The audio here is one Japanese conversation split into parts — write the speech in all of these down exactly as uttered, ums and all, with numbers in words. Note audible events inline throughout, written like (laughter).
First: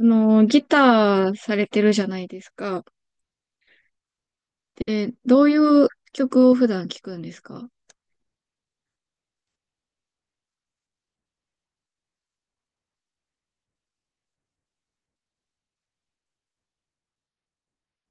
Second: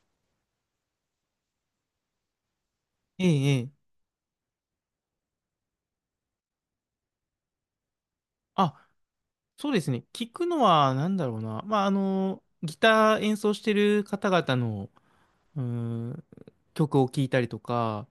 あの、ギターされてるじゃないですか。ええ、ええ。で、どういう曲を普段聴くんですか？あ、そうですね。聞くのは、なんだろうな。まあ、あの、ギター演奏してる方々の、うーん、曲を聴いたりとか、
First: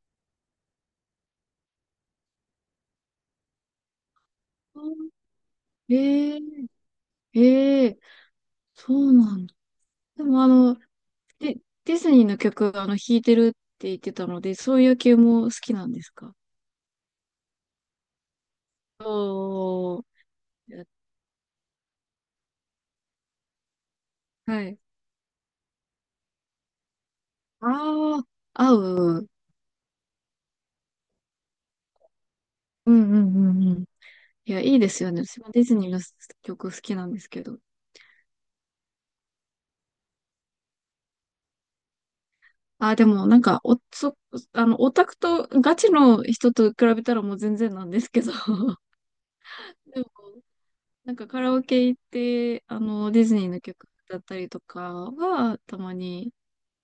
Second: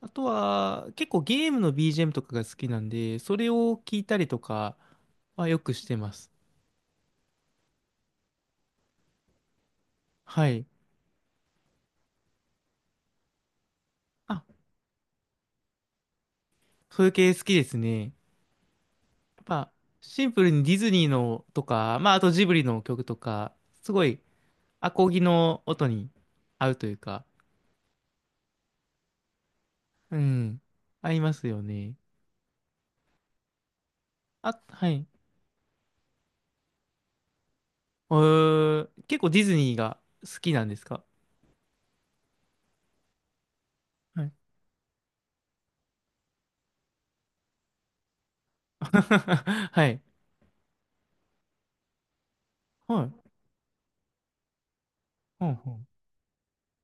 あとは、結構ゲームの ビージーエム とかが好きなんで、それを聞いたりとかあ、はよくしてます。ええ、ええ。そうなんだ。でもあはい。の、デ、ディズニーの曲、あの、弾いてるって言ってたのあ、で、そういう系も好きなんですか？そういう系好きですね。やっぱ、おー。シンプルにディやズニーのとか、まあ、あとジブリの曲とか、すごい、はい。アコギの音に合うというか、ああ、合う。うん、合いますよね。うんうんうんうん。いや、あ、いいはですい。よね。私もディズニーの曲好きなんですけど。えー、結構ディズニーが好きなんですか？あ、でもなんか、お、そ、はい。あの、オタクと、ガチの人と比べたらもう全然なんですけど、(laughs) (laughs) はい。でも、なんかカラオケ行って、あはの、ディい。ズニーの曲だったりとかはんは、はたんまに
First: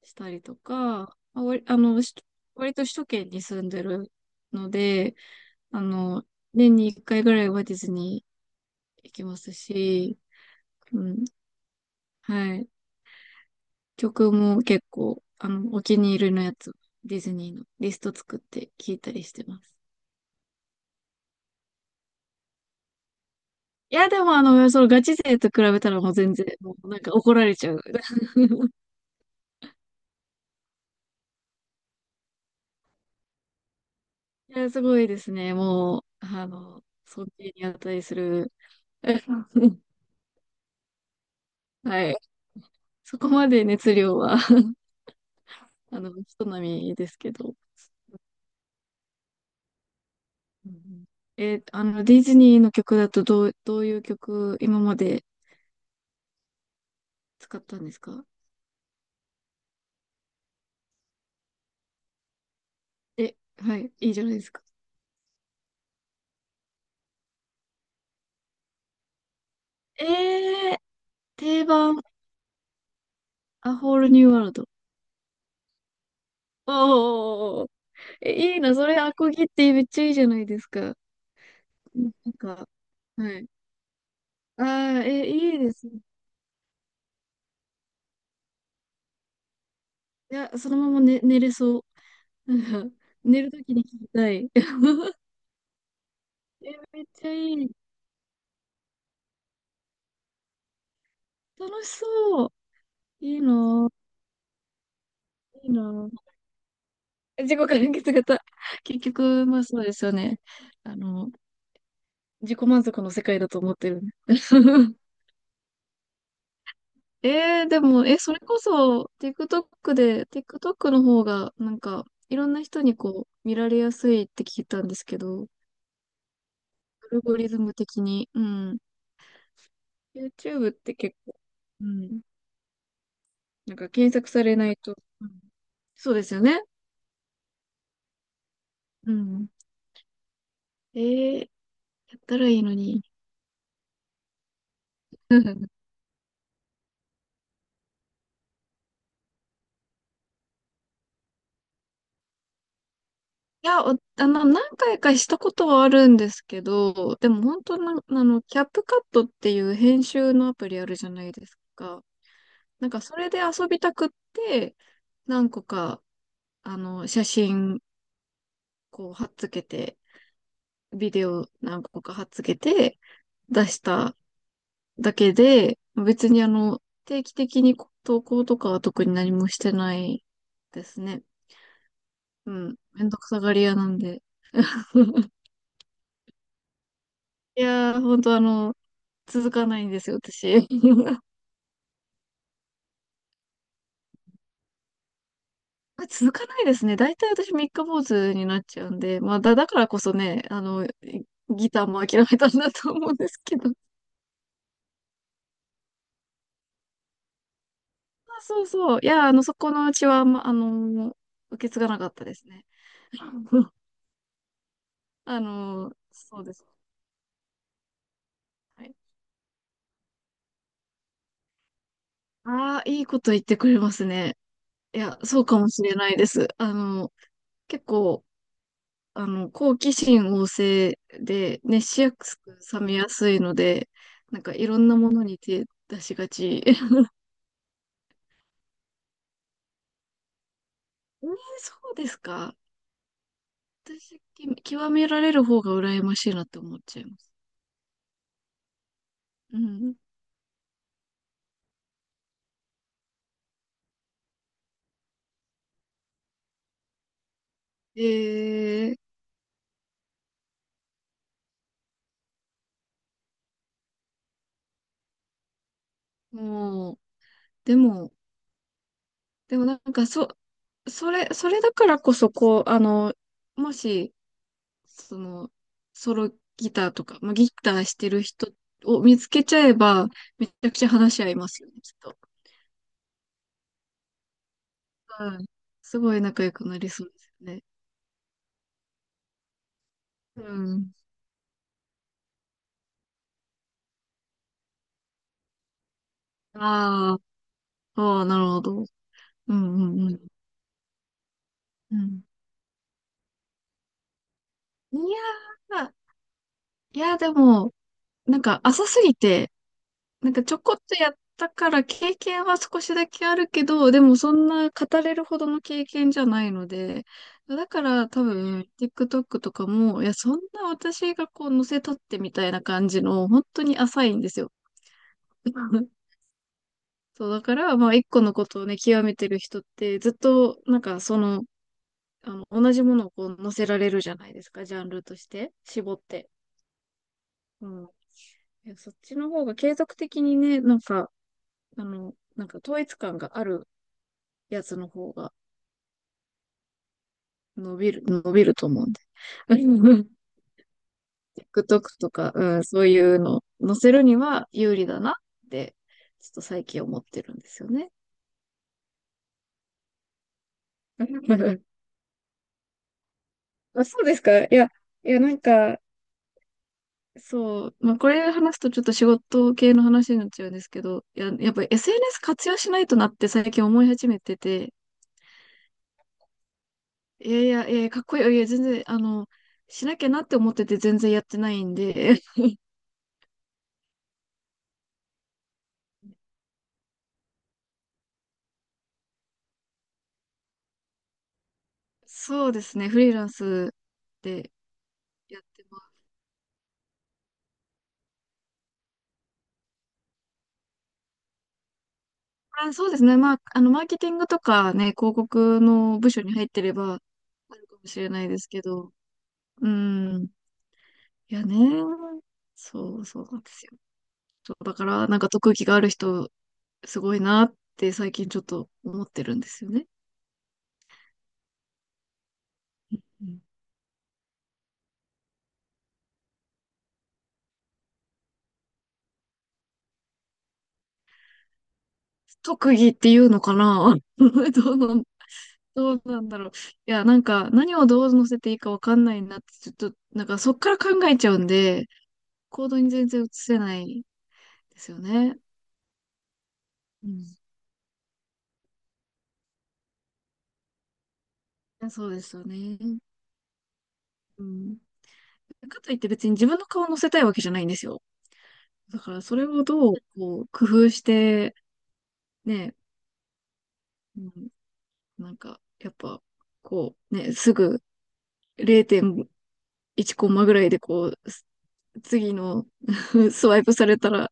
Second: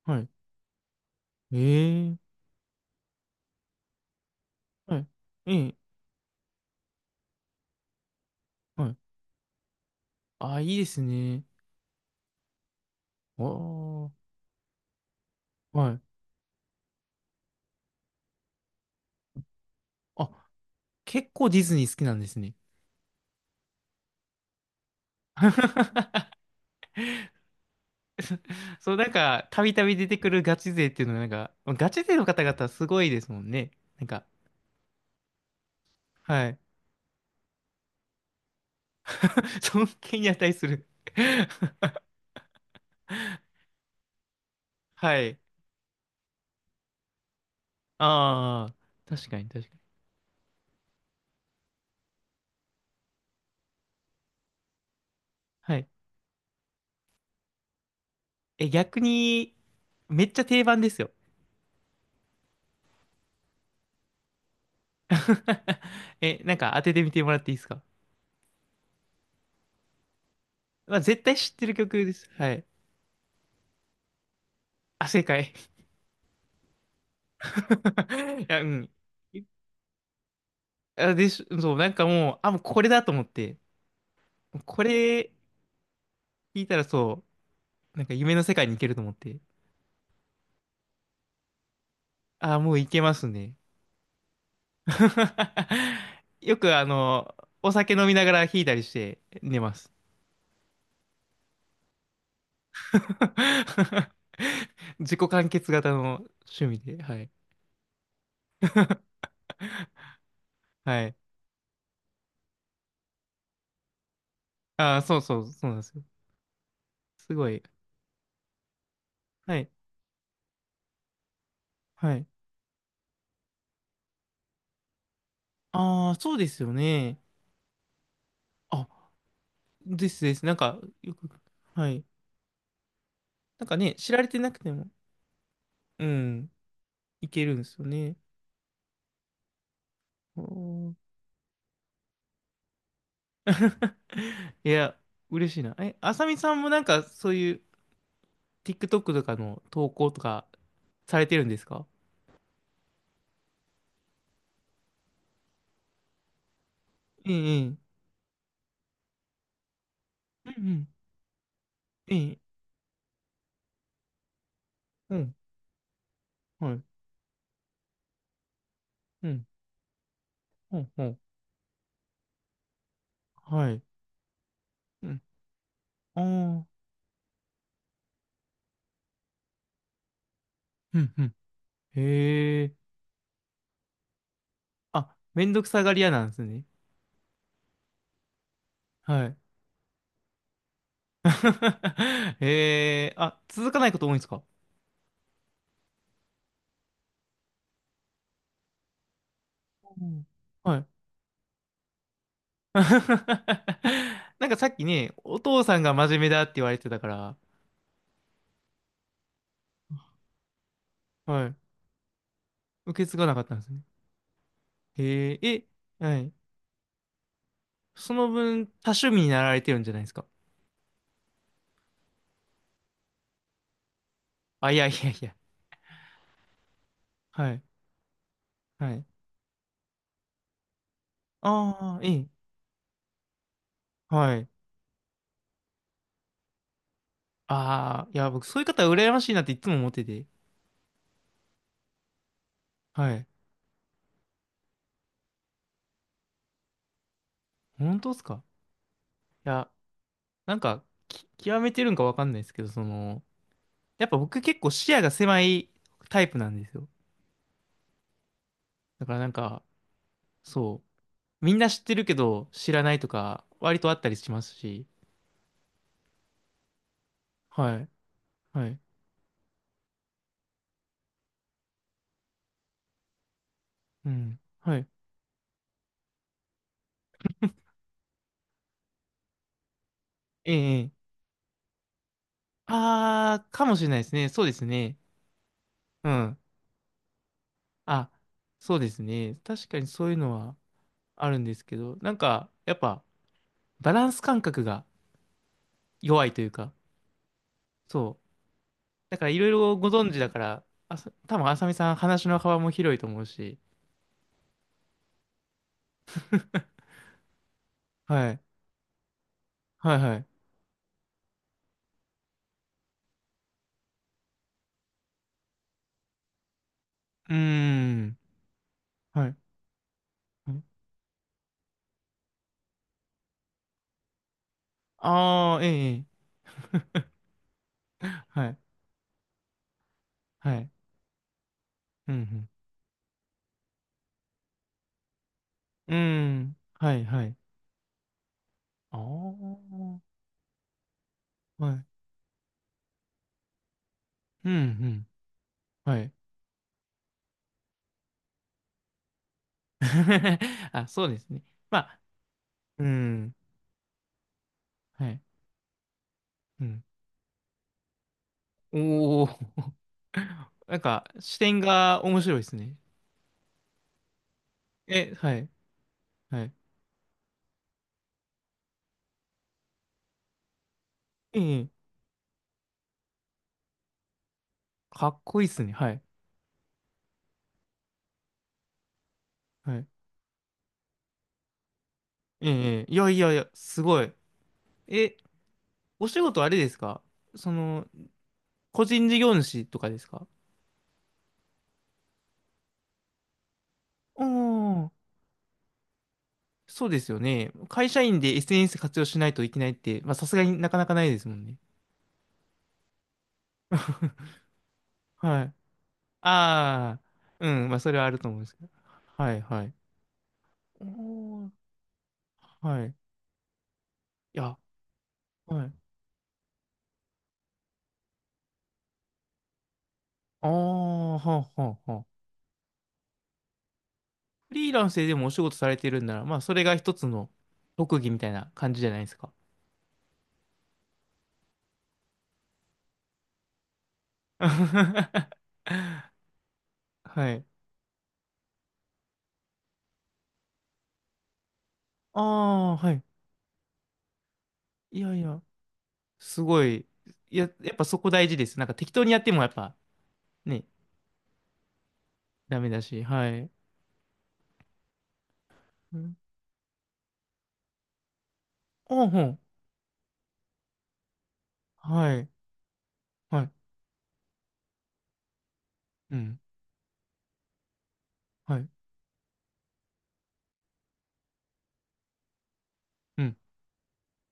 しはい。たりとか、まあ、割あの、しええ割と首都圏に住んでるのはで、い。えあえの、年にいっかいぐらいはディズニはい。ー行きますし、あ、いいですうん、ね。はい。おー。曲も結構、あの、おは気い。に入りのやつ、ディズニーのリスト作って聴いたりしてます。あ、結構ディズニー好きなんですね。いや、でもあの、そのガチ勢と比べたらもう (laughs) 全然、もうなんか怒られちゃう。(laughs) そう、なんか、たびたび出てくるガチ勢っていうのは、なんか、ガチ勢の方々すごいですもんね。なんか、いや、すごいですね。もう、あはい。の、尊敬に値する。(laughs) (laughs) 尊敬に値する (laughs) はい。そこまで熱量は (laughs) はい。あの、人並みですけど。ああ、確かに確かに。うんうん。え、あの、ディズニーの曲だとどう、どういう曲今まではい。使ったんですか？え、逆に、めっちゃ定番ですよ。え、はい、いいじゃないですか。(laughs) え、なんか当ててみてもらっていいですか？えー、まあ、絶対知っ定てる番、曲です。はい。A Whole New World。あ、正解。おー、え、(laughs) いいいや、うな、そん。れアコギってめっちゃいいじゃないですか。あ、でし、そう、なんかなんもう、あ、もうか、これだと思っはい。て、あこあ、え、れいいですね。聞いたらそう、なんか夢の世界に行けると思って、いや、そのまま寝、寝れそう。なあ、もう行んか、けます寝るね。ときに聞きたい。(laughs) (laughs) よえ、くあめっちゃの、いい。お酒飲みながら弾いたりして寝ます。楽しそう。いいなあ、(laughs) 自己完いい結な型の趣味で、はい。あ。自己完結型。結局、まあそうですよね。あはい。の、自己満足の世界だと思ってるんで。あ (laughs) あ、そうそう、そうなんですよ。すごい。えー、でも、え、それこそ、はい。TikTok で、TikTok の方が、なんか、はい。いろんな人にこう、見られやすいって聞いたんですけど、ああ、そうですよアね。ルゴリズム的に。うん。あ、ですです。なん YouTube っか、てよ結く、構、うはい。ん、なんなかんかね、知検られ索てさなれくてないも、と、うん、うそうですよん、ね。いけるんですよね。うん。おー えー、やったらいいのに。(laughs) いや、(laughs) いう嬉しいんな。え、あさみさんもなんか、そういう TikTok とかの投稿とかされてるんですか？や、おあの、何回かしたことはあるんですけど、でええ、もえ本当え、な、あの、キャップカットっていう編集のうんアプうリあん、るじゃないですか。ええ、なんかそれで遊びたくって、うん、何個か、はあい、の、写真、こう、貼うっん、つけて、うん、うビんデオ何個か貼っつけて出はしい、たうだん、けで、あ別にああ、の、定期的に投稿とかは特に何もしてないでうすん、うね。ん。うへえ。ん。めんどくさがり屋なんで。あ、(laughs) めんどくさがり屋なんですね。いやー、ほんとあの、はい。続かないんですよ、私。(laughs) (laughs) えー、あ、続かないこと多いんですか？続かないですね。大体私三日坊主になっちゃうんで、まあ、だ、だからこうそんね、あはい。の、ギターも諦めたんだ (laughs) と思うんですけど。(laughs) なんかさっきね、お父さんが真面目だって言われてたから、あ、そうそう。いや、あの、そこのうちは、ま、あの、はい。受け継がなかったですね。受け継がなかったんです (laughs) ね。へえあー、の、え、はい。そうです。その分、は多い。趣味になられてるんじゃないですか？ああ、いいこと言ってくれますね。あ、いやいいやいや、や。そうかもしれないです。あの、はい。結構、はい。あの、好奇心旺盛でね、熱ああ、しやええ。すく冷めやすいので、はなんい。かいろんなものに手出しがち。(laughs) えー、ああ、いや、僕、そういう方羨ましいなっていつも思ってて。そうですか。はい。私、き極められる方が羨ましいなって思っちゃいます。本当ですか？いうやん。なんか、き極めてるんかわかんないですけど、その、やっぱ僕結構視野が狭いタイプなんですよ。えー、だからなんか、そう、みんな知ってるけど知らないとか、割とあったりしますし、もう、はでい、も、はい、でもなんか、そ、それ、それだからこそ、こう、あの、もうし、ん、はい、そのソロギターとか、まあ、ギターしてる人を見つけちゃえば、めえちゃくちゃえ、ええ話し合いますよね、きっと。あー、かもしれないですね。そうですね。うん。すうごいん。仲良くなりそうですね。あ、そうですね。確かにそういうのうはん。あるんですけど、なんか、やっぱ、バランス感覚が弱いというか、ああ、そあう。あ、なるほど。だからいろいうんろごうん存う知ん。だから、あそ、多分あさみさんうん。話の幅も広いと思うし。いやー、いやーでも、はない。んか浅すぎて、はいはい。なんかちょこっとやったから経験は少しだけあるけど、でもそんな語れるほどの経験じゃないので、うーだからん。多分 はい。TikTok とかも、いや、そんな私がこう載せたってみたいな感じの、本当に浅いんですよ。ああー、ええ、(laughs) ええそう、だから、まあ一個のはこい。とをね、極めてる人ってずっはと、い。なんかその、うあの、ん、同じものをこう載せられるじゃないですか、ジャンルとして、う絞ん。って。うーん。はい、はい。うん。いや、そっあちの方があ、継続的にね、なんか、はあい。の、なんか統一感があるうん、うやつのん。方がはい。伸びる、伸びると思うんで。(laughs) (laughs) あ、そうですね。ま TikTok あ、とか、うん、そうういうん。の載せるには有利だはない。って、ちょっとう最ん。近思ってるんですよね。おお、なんか、視点 (laughs) が面白いですね。あ、そうですか。いや、いえ、や、なはんい。か、はい。そう、まあ、これ話すとちょっと仕事系の話になっちゃうんですけど、や、えやっぱり え、エスエヌエス 活用しないとなって最近思い始めてて、かっこいいですね。はい。いやいや、いや、かっこいい。いや、全然、あの、はいしなきゃなって思ってて全然やってないんで、ええ、ええいやいやいや、すごい。え、お仕事あれですか？その、個人事業主とかですか？ (laughs) そうですね、フリーランスおでー、やってます。そうですよね。会社員で エスエヌエス 活用しないといけないって、まあさすがになかなかないですもんね。あ、そうですね。まあ、あの、マーケティングとかね、広はい。告の部署に入ってれば、ああ、うあるん、まかあもそれしはれあるなとい思でうんですすけけど。ど。はいはうい。ん。おいやー、ね。はい。いそう、そうなんですよ。そや、う、だから、なんか特技はい。がある人、すごいなって最近ちょっと思ってるんですよね。ああ、はあはあはあ。うん。フリーランスででもお仕事されてるんなら、まあそれが一つの特技みたいな感じじゃないですか。特技っていうのかな。 (laughs) (laughs) どうなん、はどうなんだろう。いや、なんい。か、何をどう乗せていいかわかんないなって、ちょっと、なんかそっから考えちゃうんで、あ行あ、動にはい。全然移せないですよいやいね。や、すごい。うん、いや、やっぱそこ大事です。なんか適当にやってもやっぱね、やそうですよダメね。だし、はい。うん。かというってん。別に自分の顔を乗せたいわけじゃないんですよ。だああ、かほらそん。れをどう、こう、工夫して、はい。ね、はい。うん、なんか、やっうぱ、ん。こう、ね、すぐはい。ゼロてんいちコンマぐらいで、こう、す次の う (laughs) ん。スワイプされたら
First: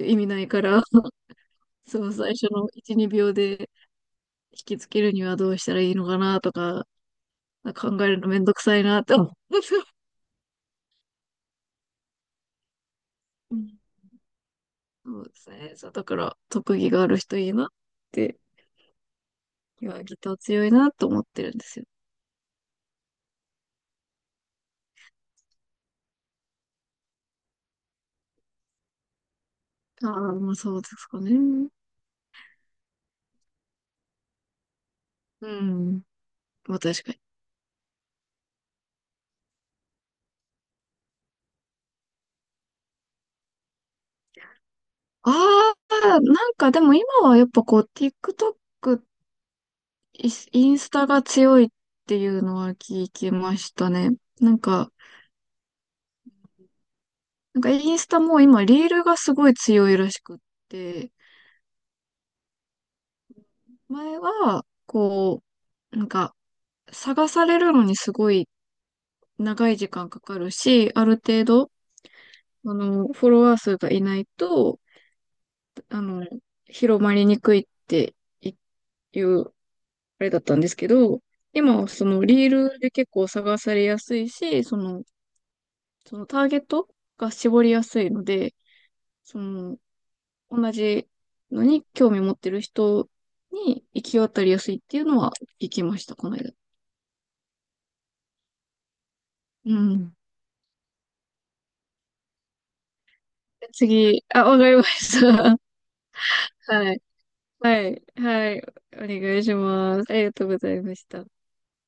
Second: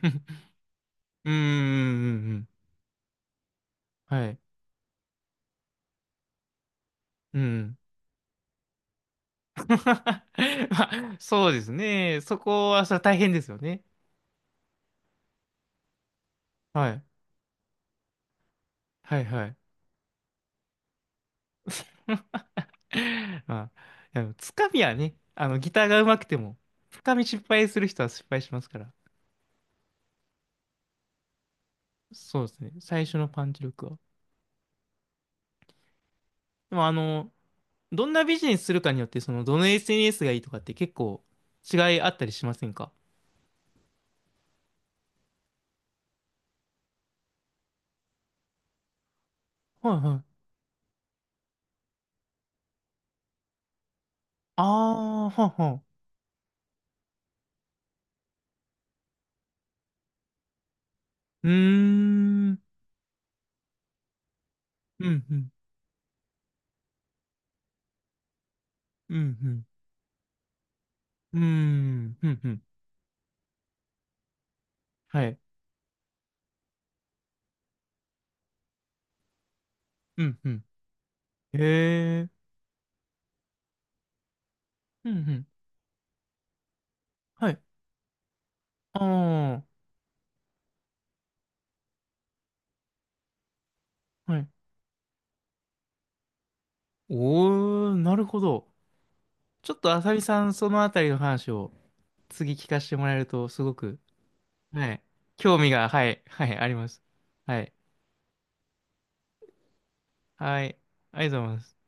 意 味ないから、うんうんう (laughs) そのん最う初ん。のいち、にびょうではい。引きつけるにはどうしたらいいのかなとか、うん。考えるのめんどくさいなって思 (laughs) まあ、そうですね。そこはそれは大変ですう。うよん、ね。そうですね。そう、だから、特は技がい。ある人いいなって、はいはい。いや、ギター強いなと思ってるんですよ。(laughs) まあ、いやつかみはね、あの、ギターが上手くても、つかみ失敗する人は失敗しますから。ああ、まあそうですかね。そうですね。最初のパンチ力は。うん。まであもあ確かに。の、どんなビジネスするかによって、その、どの エスエヌエス がいいとかって結構違いあったりしませんか？ああ、なんかでも今はやっぱこう、TikTok、はいはイい。インスタが強いっていうのは聞きましたね。なんあか、あ、はんはん。なんかインスタも今、リールがすごい強いらしくって、うーん。前は、うん、うこん、う、なんか、探されるのにすごいうん、うん。長い時間かかるし、あるうー程度、ん、うん、うん。あの、フォロワー数がいないと、はい。あの、広まりにくいっていう、あうれだん、っうたんん。ですけど、今はそへのえ。リールで結構探されやすいし、その、うん、うん。そのターゲットがはい。絞りやすいので、そあの、同じのに興味持ってる人に行きあ、は渡りやい。すいっていうのは聞きました、この間。おー、なるほど。ちょうっとあさん。りさん、そのあたりの話を次聞かせてもらえると、すごく、次、あ、わかりまはい。し興た。味が、はい、はい、(laughs) ありまはい。す。はい。はい。はい。お願いします。ありがとうごはざい。いましあた。りがとうございます。